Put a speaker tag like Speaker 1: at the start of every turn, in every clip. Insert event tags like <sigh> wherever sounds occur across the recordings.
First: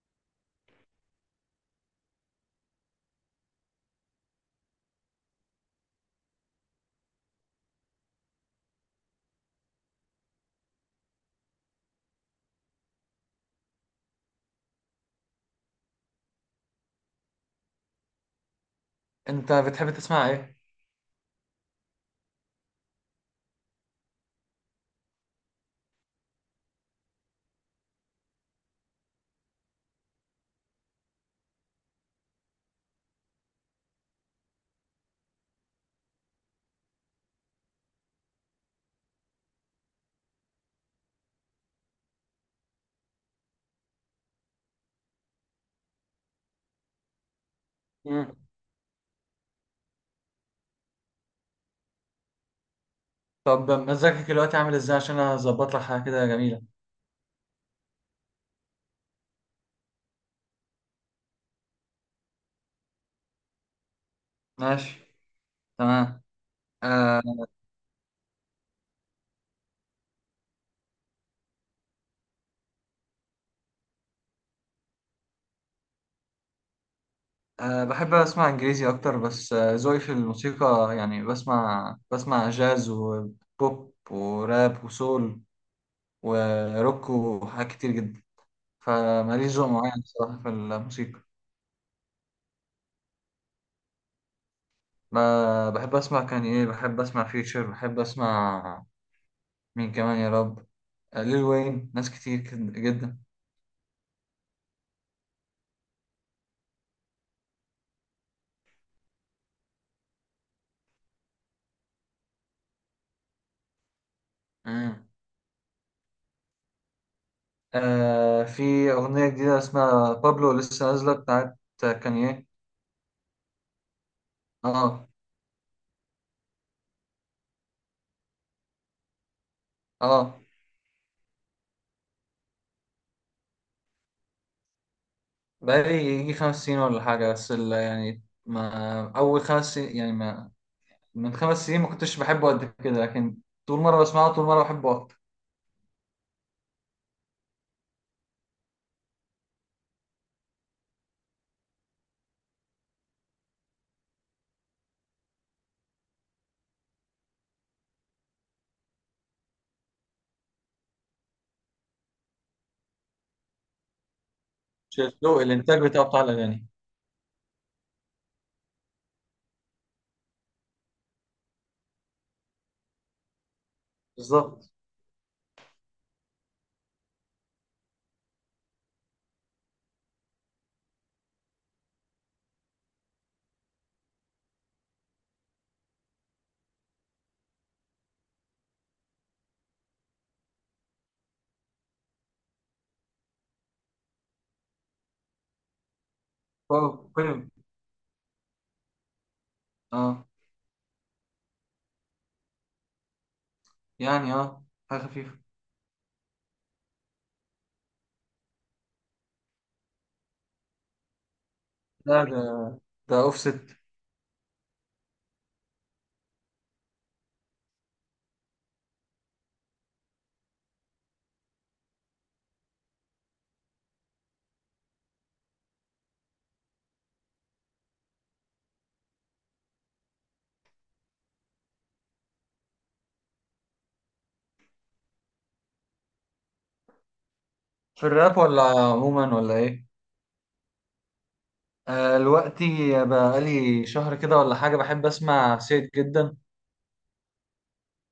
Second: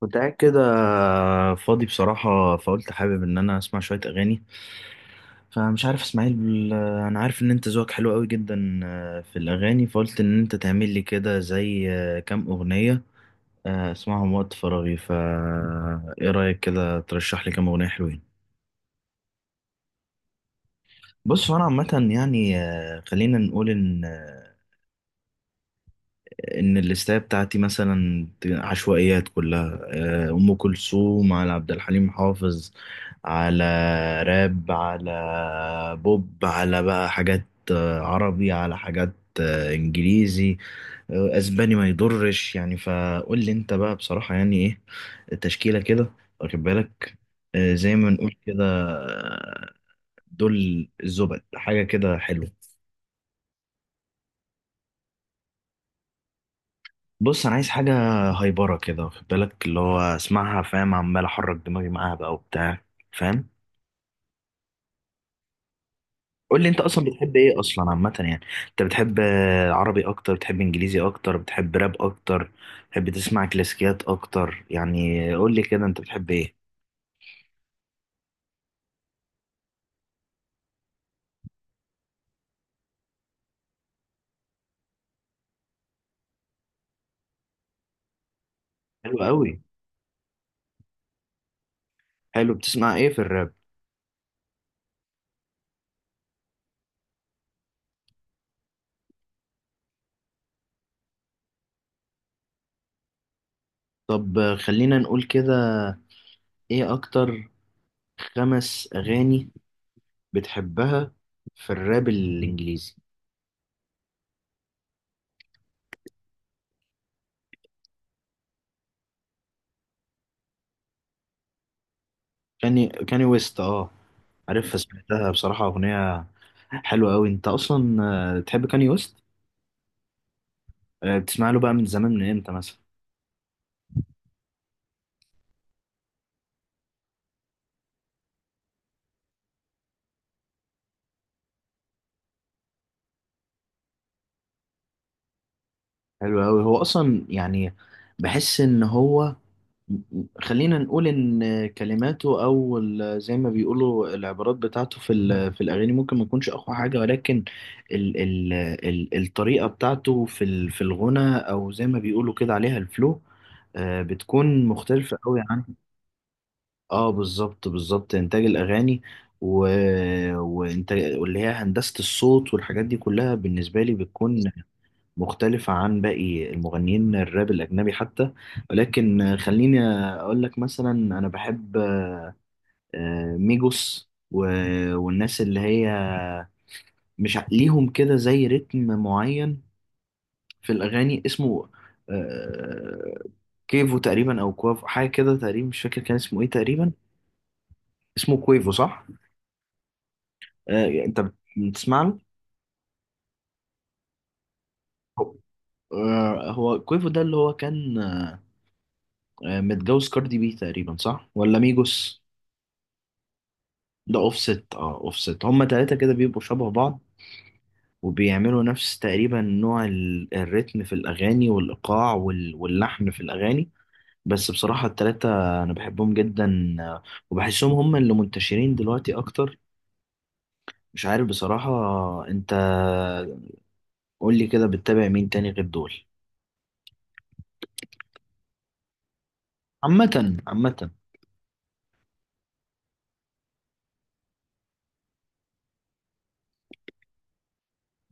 Speaker 1: كنت قاعد كده فاضي بصراحة، فقلت حابب إن أنا أسمع شوية أغاني. فمش عارف إسماعيل، أنا عارف إن أنت ذوقك حلو قوي جدا في الأغاني، فقلت إن أنت تعمل لي كده زي كام أغنية أسمعهم وقت فراغي. فا إيه رأيك كده ترشح لي كام أغنية حلوين؟
Speaker 2: انت بتحب تسمع ايه؟
Speaker 1: بص، هو أنا عامة يعني خلينا نقول إن ان الليستة بتاعتي مثلا عشوائيات كلها. ام كلثوم، على عبد الحليم حافظ، على راب، على بوب، على بقى حاجات عربي، على حاجات انجليزي، اسباني ما يضرش. يعني فقول لي انت بقى بصراحة يعني ايه التشكيلة كده، واخد بالك؟ زي ما نقول
Speaker 2: مم.
Speaker 1: كده. دول الزبد، حاجة كده حلوة.
Speaker 2: طب مزاجك دلوقتي عامل ازاي عشان اظبط لك حاجه كده جميله؟
Speaker 1: بص انا عايز حاجه هايبره كده، واخد بالك، اللي هو اسمعها، فاهم، عمال احرك دماغي معاها بقى وبتاع، فاهم؟
Speaker 2: ماشي. تمام.
Speaker 1: قول لي انت اصلا
Speaker 2: أه.
Speaker 1: بتحب ايه اصلا عامه يعني. انت بتحب عربي اكتر، بتحب انجليزي اكتر، بتحب راب اكتر، بتحب تسمع كلاسيكيات اكتر؟ يعني قول لي كده انت بتحب ايه.
Speaker 2: أه، بحب اسمع انجليزي اكتر بس، ذوقي في الموسيقى يعني بسمع جاز وبوب وراب وسول وروك وحاجات كتير جدا.
Speaker 1: حلو قوي.
Speaker 2: فماليش ذوق معين بصراحه في الموسيقى.
Speaker 1: حلو، بتسمع ايه في الراب؟
Speaker 2: بحب اسمع كانيه، بحب اسمع فيوتشر، بحب اسمع مين كمان يا رب. ليل وين، ناس جدا.
Speaker 1: طب خلينا نقول كده، ايه اكتر 5 اغاني بتحبها في الراب الانجليزي؟
Speaker 2: آه، في أغنية جديدة اسمها بابلو لسه نازلة بتاعت كانيه.
Speaker 1: كاني، كاني ويست، اه، عارف،
Speaker 2: اه.
Speaker 1: سمعتها بصراحة، أغنية حلوة أوي. أنت أصلا تحب كاني ويست؟
Speaker 2: اه،
Speaker 1: بتسمع له بقى من زمان، من إمتى مثلا؟
Speaker 2: بقالي يجي خمس سنين ولا حاجة، بس يعني، ما أول خمس سنين، يعني ما من خمس سنين ما كنتش بحبه قد كده، لكن طول مرة بسمعه طول مرة بحبه أكتر.
Speaker 1: حلو أوي. هو أصلا يعني بحس إن هو، خلينا نقول إن كلماته أو زي ما بيقولوا العبارات بتاعته في في الأغاني ممكن ما تكونش أقوى حاجة، ولكن ال ال ال الطريقة بتاعته في في الغنى، أو زي ما بيقولوا كده عليها الفلو، بتكون
Speaker 2: شايف
Speaker 1: مختلفة أوي
Speaker 2: له
Speaker 1: عن.
Speaker 2: الانتاج بتاعه بتاع الاغاني.
Speaker 1: اه بالظبط بالظبط، انتاج الاغاني و... وانتاج، واللي هي هندسه الصوت والحاجات دي كلها بالنسبه لي بتكون
Speaker 2: بالظبط.
Speaker 1: مختلفه عن باقي المغنيين الراب الاجنبي حتى. ولكن خليني اقول لك مثلا، انا بحب ميجوس و... والناس اللي هي مش ع- ليهم كده زي رتم معين في الاغاني، اسمه آه، كيفو تقريبا، او كوافو، حاجه كده تقريبا، مش فاكر كان اسمه ايه تقريبا.
Speaker 2: هو كل.
Speaker 1: اسمه كويفو، صح؟
Speaker 2: اه.
Speaker 1: انت بتسمع له؟
Speaker 2: يعني اه، حاجة
Speaker 1: هو
Speaker 2: خفيفة.
Speaker 1: هو كويفو ده اللي هو كان متجوز كاردي بي تقريبا، صح؟ ولا ميجوس؟
Speaker 2: لا، ده ده أوفست.
Speaker 1: ده اوفست، اه، اوفست. هما تلاتة كده بيبقوا شبه بعض وبيعملوا نفس تقريبا نوع الريتم في الاغاني والايقاع واللحن في الاغاني. بس بصراحة التلاتة انا بحبهم جدا وبحسهم هما اللي منتشرين دلوقتي اكتر. مش عارف بصراحة. انت قول لي كده، بتتابع مين تاني غير دول؟
Speaker 2: في الراب ولا عموما ولا إيه؟
Speaker 1: عامة عامة.
Speaker 2: آه، دلوقتي بقالي شهر كده ولا حاجة بحب أسمع سيد جدا.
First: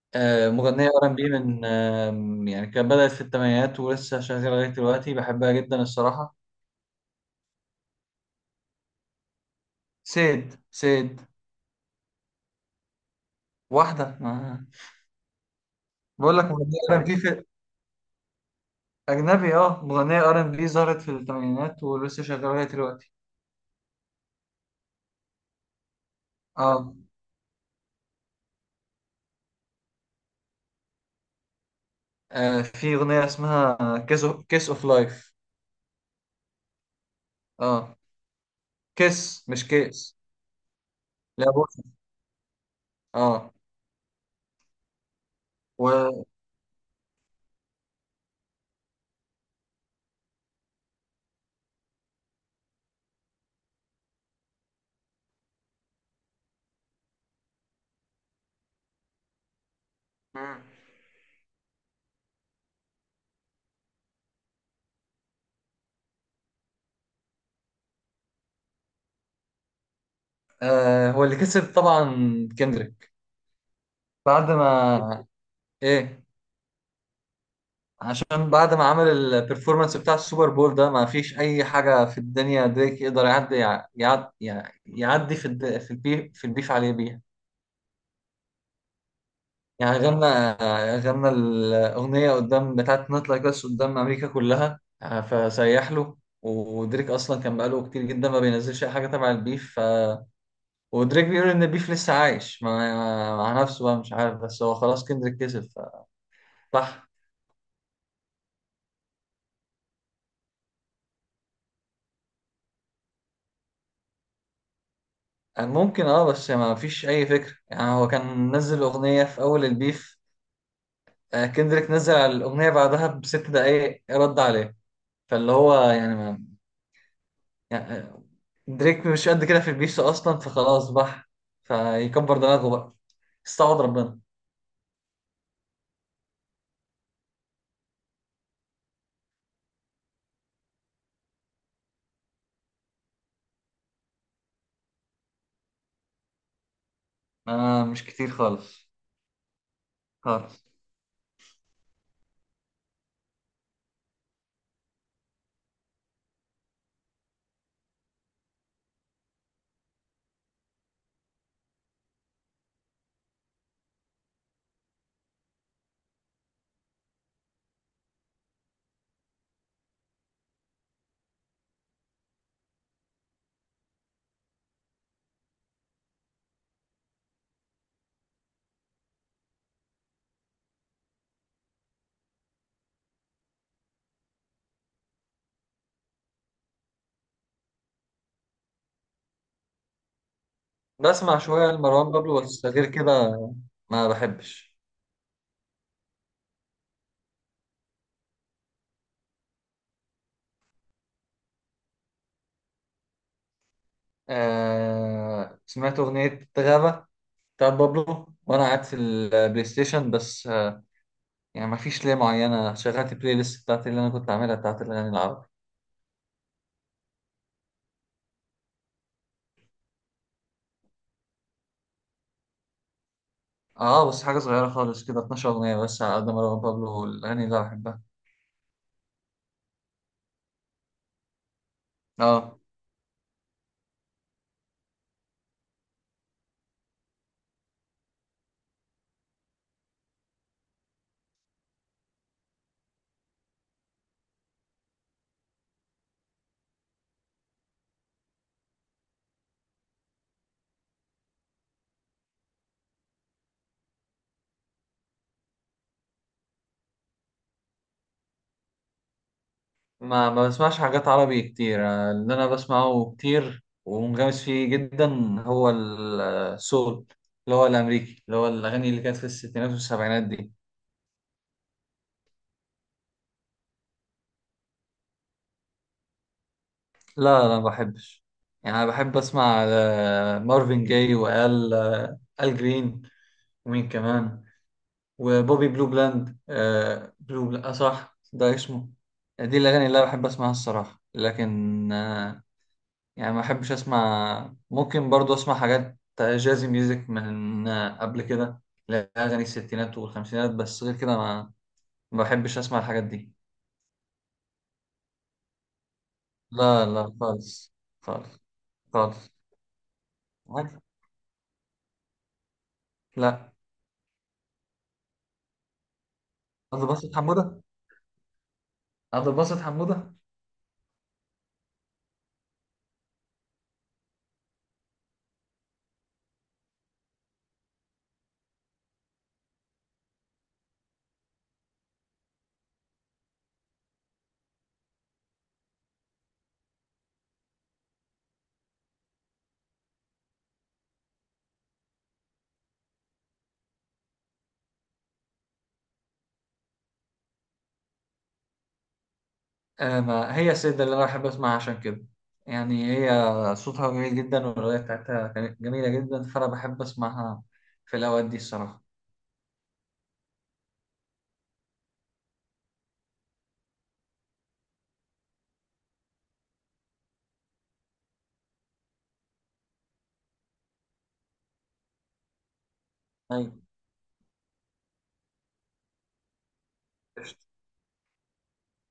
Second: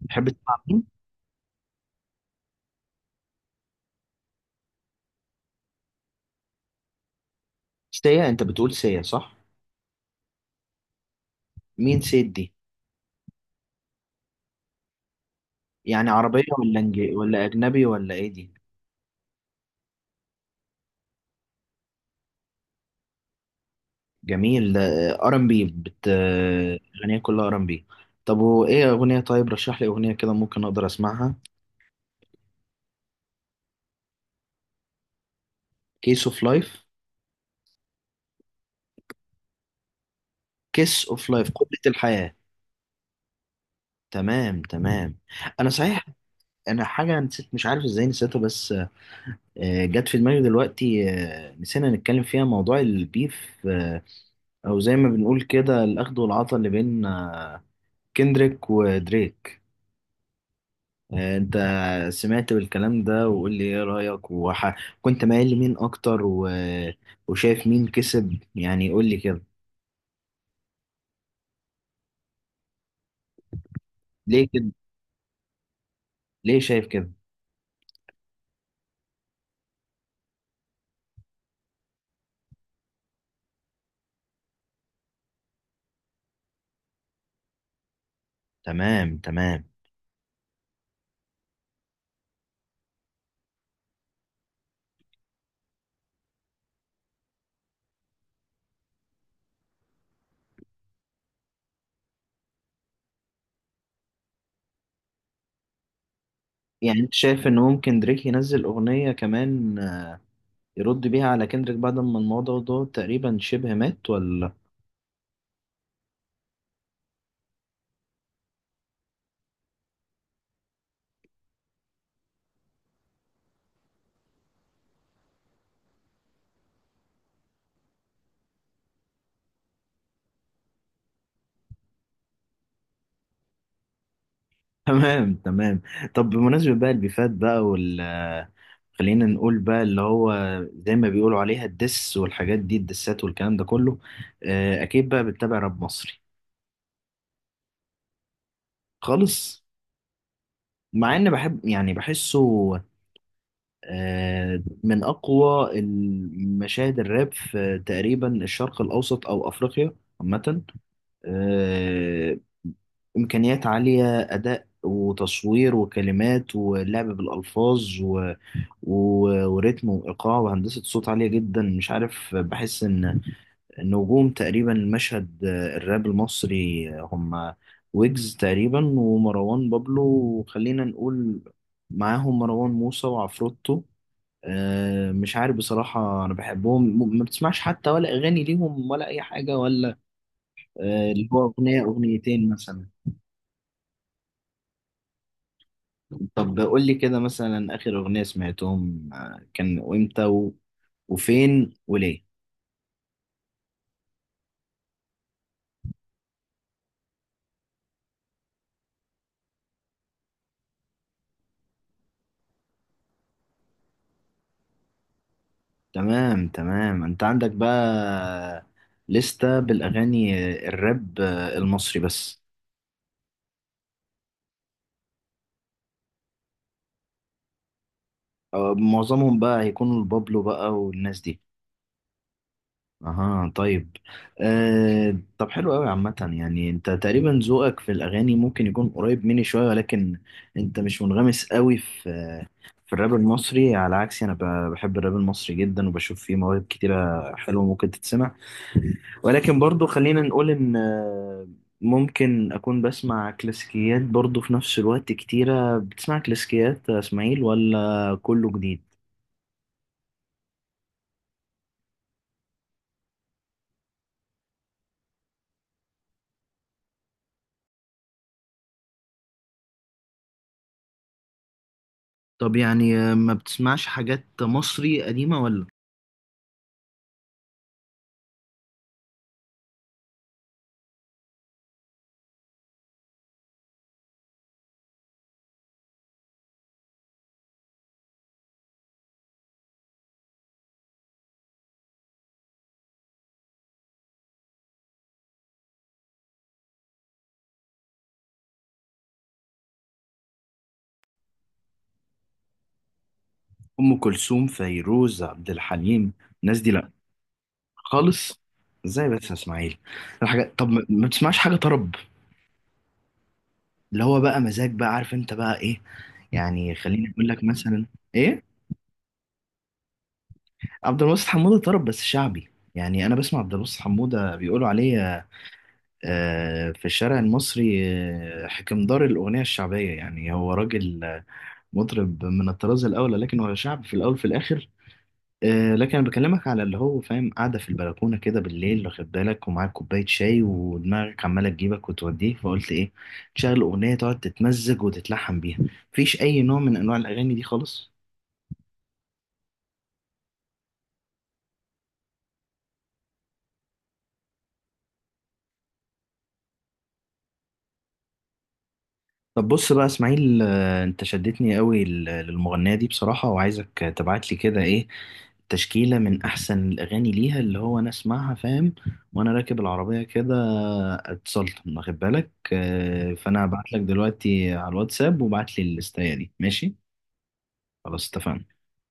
Speaker 1: بتحب
Speaker 2: آه،
Speaker 1: تسمع مين؟
Speaker 2: مغنية ار ان بي من يعني، كانت بدأت في الثمانينات ولسه شغالة لغاية دلوقتي، بحبها جدا الصراحة.
Speaker 1: سيا، انت بتقول سيا، صح؟
Speaker 2: سيد، سيد.
Speaker 1: مين سيد دي؟
Speaker 2: واحدة ما.
Speaker 1: يعني
Speaker 2: بقول
Speaker 1: عربية
Speaker 2: لك مغنية
Speaker 1: ولا
Speaker 2: ار ان
Speaker 1: انجلي
Speaker 2: بي
Speaker 1: ولا
Speaker 2: في.
Speaker 1: اجنبي ولا ايه دي؟
Speaker 2: أجنبي، اه، مغنية ار ان بي ظهرت في الثمانينات ولسه شغالة لغاية دلوقتي.
Speaker 1: جميل ده. ار ام بي، بت،
Speaker 2: اه.
Speaker 1: اغنية كلها ار ام بي. طب وايه اغنية؟ طيب رشح لي اغنية كده ممكن اقدر اسمعها.
Speaker 2: آه، في أغنية اسمها كيس اوف لايف.
Speaker 1: كيس اوف لايف؟
Speaker 2: اه. كيس مش كيس.
Speaker 1: كيس اوف
Speaker 2: لا،
Speaker 1: لايف، قبلة
Speaker 2: بص.
Speaker 1: الحياة.
Speaker 2: اه.
Speaker 1: تمام تمام، انا صحيح
Speaker 2: و...
Speaker 1: انا حاجة نسيت، مش عارف ازاي نسيتها، بس جت في دماغي دلوقتي. نسينا نتكلم فيها، موضوع البيف او زي ما بنقول كده الاخد والعطا اللي بين كندريك ودريك.
Speaker 2: مم.
Speaker 1: انت سمعت بالكلام ده؟ وقول لي ايه رأيك، كنت مايل لمين اكتر و... وشايف مين كسب؟ يعني قول لي كده.
Speaker 2: آه، هو اللي كسب طبعا، كندريك.
Speaker 1: ليه
Speaker 2: بعد
Speaker 1: كده؟
Speaker 2: ما ايه؟
Speaker 1: ليه شايف كده؟
Speaker 2: عشان بعد ما عمل البرفورمانس بتاع السوبر بول ده، ما فيش اي حاجه في الدنيا دريك يقدر يعدي، يعدي, يعدي في في البيف، في البيف عليه بيها.
Speaker 1: تمام تمام.
Speaker 2: يعني غنى الاغنيه قدام بتاعت نوت لايك اس قدام امريكا كلها، آه، فسيح له. ودريك اصلا كان بقاله كتير جدا ما بينزلش اي حاجه تبع البيف، ودريك بيقول ان البيف لسه عايش مع نفسه بقى، مش عارف، بس هو خلاص كندريك كسب، ف...
Speaker 1: يعني
Speaker 2: صح.
Speaker 1: انت شايف ان ممكن دريك ينزل اغنية كمان يرد بيها على كندريك بعد ما الموضوع ده تقريبا شبه مات، ولا؟
Speaker 2: ممكن، اه، بس ما فيش اي فكره. يعني هو كان نزل اغنيه في اول البيف، آه، كندريك نزل على الاغنيه بعدها بست دقايق رد عليه. فاللي هو ما يعني، آه، دريك مش قد كده في البيف اصلا، فخلاص فيكبر دماغه بقى، استعوض ربنا.
Speaker 1: <laughs> تمام تمام. طب بمناسبة بقى البيفات بقى، خلينا نقول بقى اللي هو زي ما بيقولوا عليها الدس والحاجات دي، الدسات والكلام ده كله، اكيد بقى بتتابع راب مصري؟
Speaker 2: انا مش كتير خالص.
Speaker 1: خالص؟
Speaker 2: خالص.
Speaker 1: مع ان بحب، يعني بحسه من اقوى المشاهد الراب في تقريبا الشرق الاوسط او افريقيا عامه. آه، امكانيات عاليه، اداء وتصوير وكلمات ولعب بالالفاظ و... و... وريتم وايقاع وهندسه صوت عاليه جدا. مش عارف، بحس ان النجوم تقريبا المشهد الراب المصري هم ويجز تقريبا ومروان بابلو، وخلينا نقول معاهم مروان موسى وعفروتو. مش عارف بصراحة أنا بحبهم، ما بتسمعش حتى ولا أغاني ليهم ولا أي حاجة، ولا اللي
Speaker 2: بسمع
Speaker 1: هو
Speaker 2: شويه
Speaker 1: أغنية
Speaker 2: لمروان بابلو
Speaker 1: أغنيتين
Speaker 2: بس،
Speaker 1: مثلا.
Speaker 2: غير كده ما بحبش.
Speaker 1: طب قول لي كده مثلا آخر أغنية سمعتهم كان، وإمتى و- وفين وليه؟
Speaker 2: آه، سمعت أغنية غابة بتاعت بابلو وأنا قاعد في البلاي ستيشن، بس يعني ما فيش ليه معينة، شغلت البلاي ليست بتاعتي اللي أنا كنت عاملها بتاعت الأغاني العربي.
Speaker 1: تمام تمام. انت عندك بقى لستة بالاغاني الراب المصري بس؟
Speaker 2: آه، بس حاجة صغيرة خالص كده، 12 أغنية بس على قد مروان بابلو والأغاني اللي أنا بحبها.
Speaker 1: أه، معظمهم بقى هيكونوا البابلو بقى والناس دي؟
Speaker 2: آه.
Speaker 1: اها طيب. أه طب حلو قوي. عامة يعني انت تقريبا ذوقك في الاغاني ممكن يكون قريب مني شوية، ولكن انت مش منغمس قوي في في الراب المصري، على عكسي انا بحب الراب المصري جدا وبشوف فيه مواهب كتيرة حلوة ممكن تتسمع. ولكن برضو خلينا نقول ان ممكن اكون بسمع كلاسيكيات برضو في نفس الوقت. كتيرة بتسمع كلاسيكيات يا اسماعيل ولا كله جديد؟
Speaker 2: ما بسمعش حاجات عربي كتير. آه، اللي أنا بسمعه كتير ومنغمس فيه جدا هو آه، السول، اللي هو الأمريكي، اللي هو الأغاني اللي كانت في الستينات والسبعينات دي.
Speaker 1: طب يعني ما بتسمعش حاجات مصري قديمة، ولا
Speaker 2: لا لا، ما بحبش. يعني أنا بحب أسمع آه، مارفن جاي، وآل آل جرين، ومين كمان، وبوبي بلو بلاند، آه بلو بلاند، آه صح ده اسمه. دي الأغاني اللي أنا بحب أسمعها الصراحة، لكن آه، يعني ما أحبش أسمع. ممكن برضو أسمع حاجات جازي ميوزك من آه قبل كده، لا، أغاني الستينات والخمسينات، بس غير كده ما، ما بحبش أسمع الحاجات دي.
Speaker 1: ام كلثوم فيروز عبد الحليم، الناس دي
Speaker 2: لا
Speaker 1: لا؟
Speaker 2: لا، خالص.
Speaker 1: خالص؟
Speaker 2: خالص.
Speaker 1: ازاي بس يا
Speaker 2: خالص.
Speaker 1: اسماعيل الحاجات؟ طب ما
Speaker 2: عارف؟
Speaker 1: ما بتسمعش حاجة طرب؟
Speaker 2: لا.
Speaker 1: اللي هو بقى مزاج بقى، عارف انت بقى ايه يعني؟
Speaker 2: عبد
Speaker 1: خليني
Speaker 2: الباسط
Speaker 1: اقول لك
Speaker 2: حمودة.
Speaker 1: مثلا. ايه؟
Speaker 2: عبد الباسط حمودة.
Speaker 1: عبد الواسط حمودة طرب بس شعبي. يعني انا بسمع عبد الواسط حمودة، بيقولوا عليه في الشارع المصري حكمدار الاغنية الشعبية. يعني هو راجل مطرب من الطراز الاول، لكن هو شعب في الاول في الاخر. لكن انا بكلمك على اللي هو، فاهم، قاعدة في البلكونة كده بالليل، واخد بالك، ومعاك كوباية شاي ودماغك عمالة تجيبك وتوديك، فقلت ايه، تشغل اغنية تقعد تتمزج وتتلحم بيها. مفيش اي نوع من انواع الاغاني دي خالص؟
Speaker 2: آه، ما هي السيدة اللي أنا بحب أسمعها عشان كده، يعني هي صوتها جميل جدا والأغنية بتاعتها كانت جميلة جدا، فأنا بحب أسمعها في الأوقات دي الصراحة.
Speaker 1: طب بص بقى اسماعيل، انت شدتني قوي للمغنية دي بصراحة، وعايزك تبعت لي كده ايه، تشكيلة من احسن الاغاني ليها اللي هو انا اسمعها، فاهم، وانا راكب العربية كده اتسلطن، واخد بالك، فانا
Speaker 2: أيوة.
Speaker 1: هبعت لك دلوقتي على الواتساب وبعت لي الليستاية دي، ماشي؟ خلاص اتفقنا.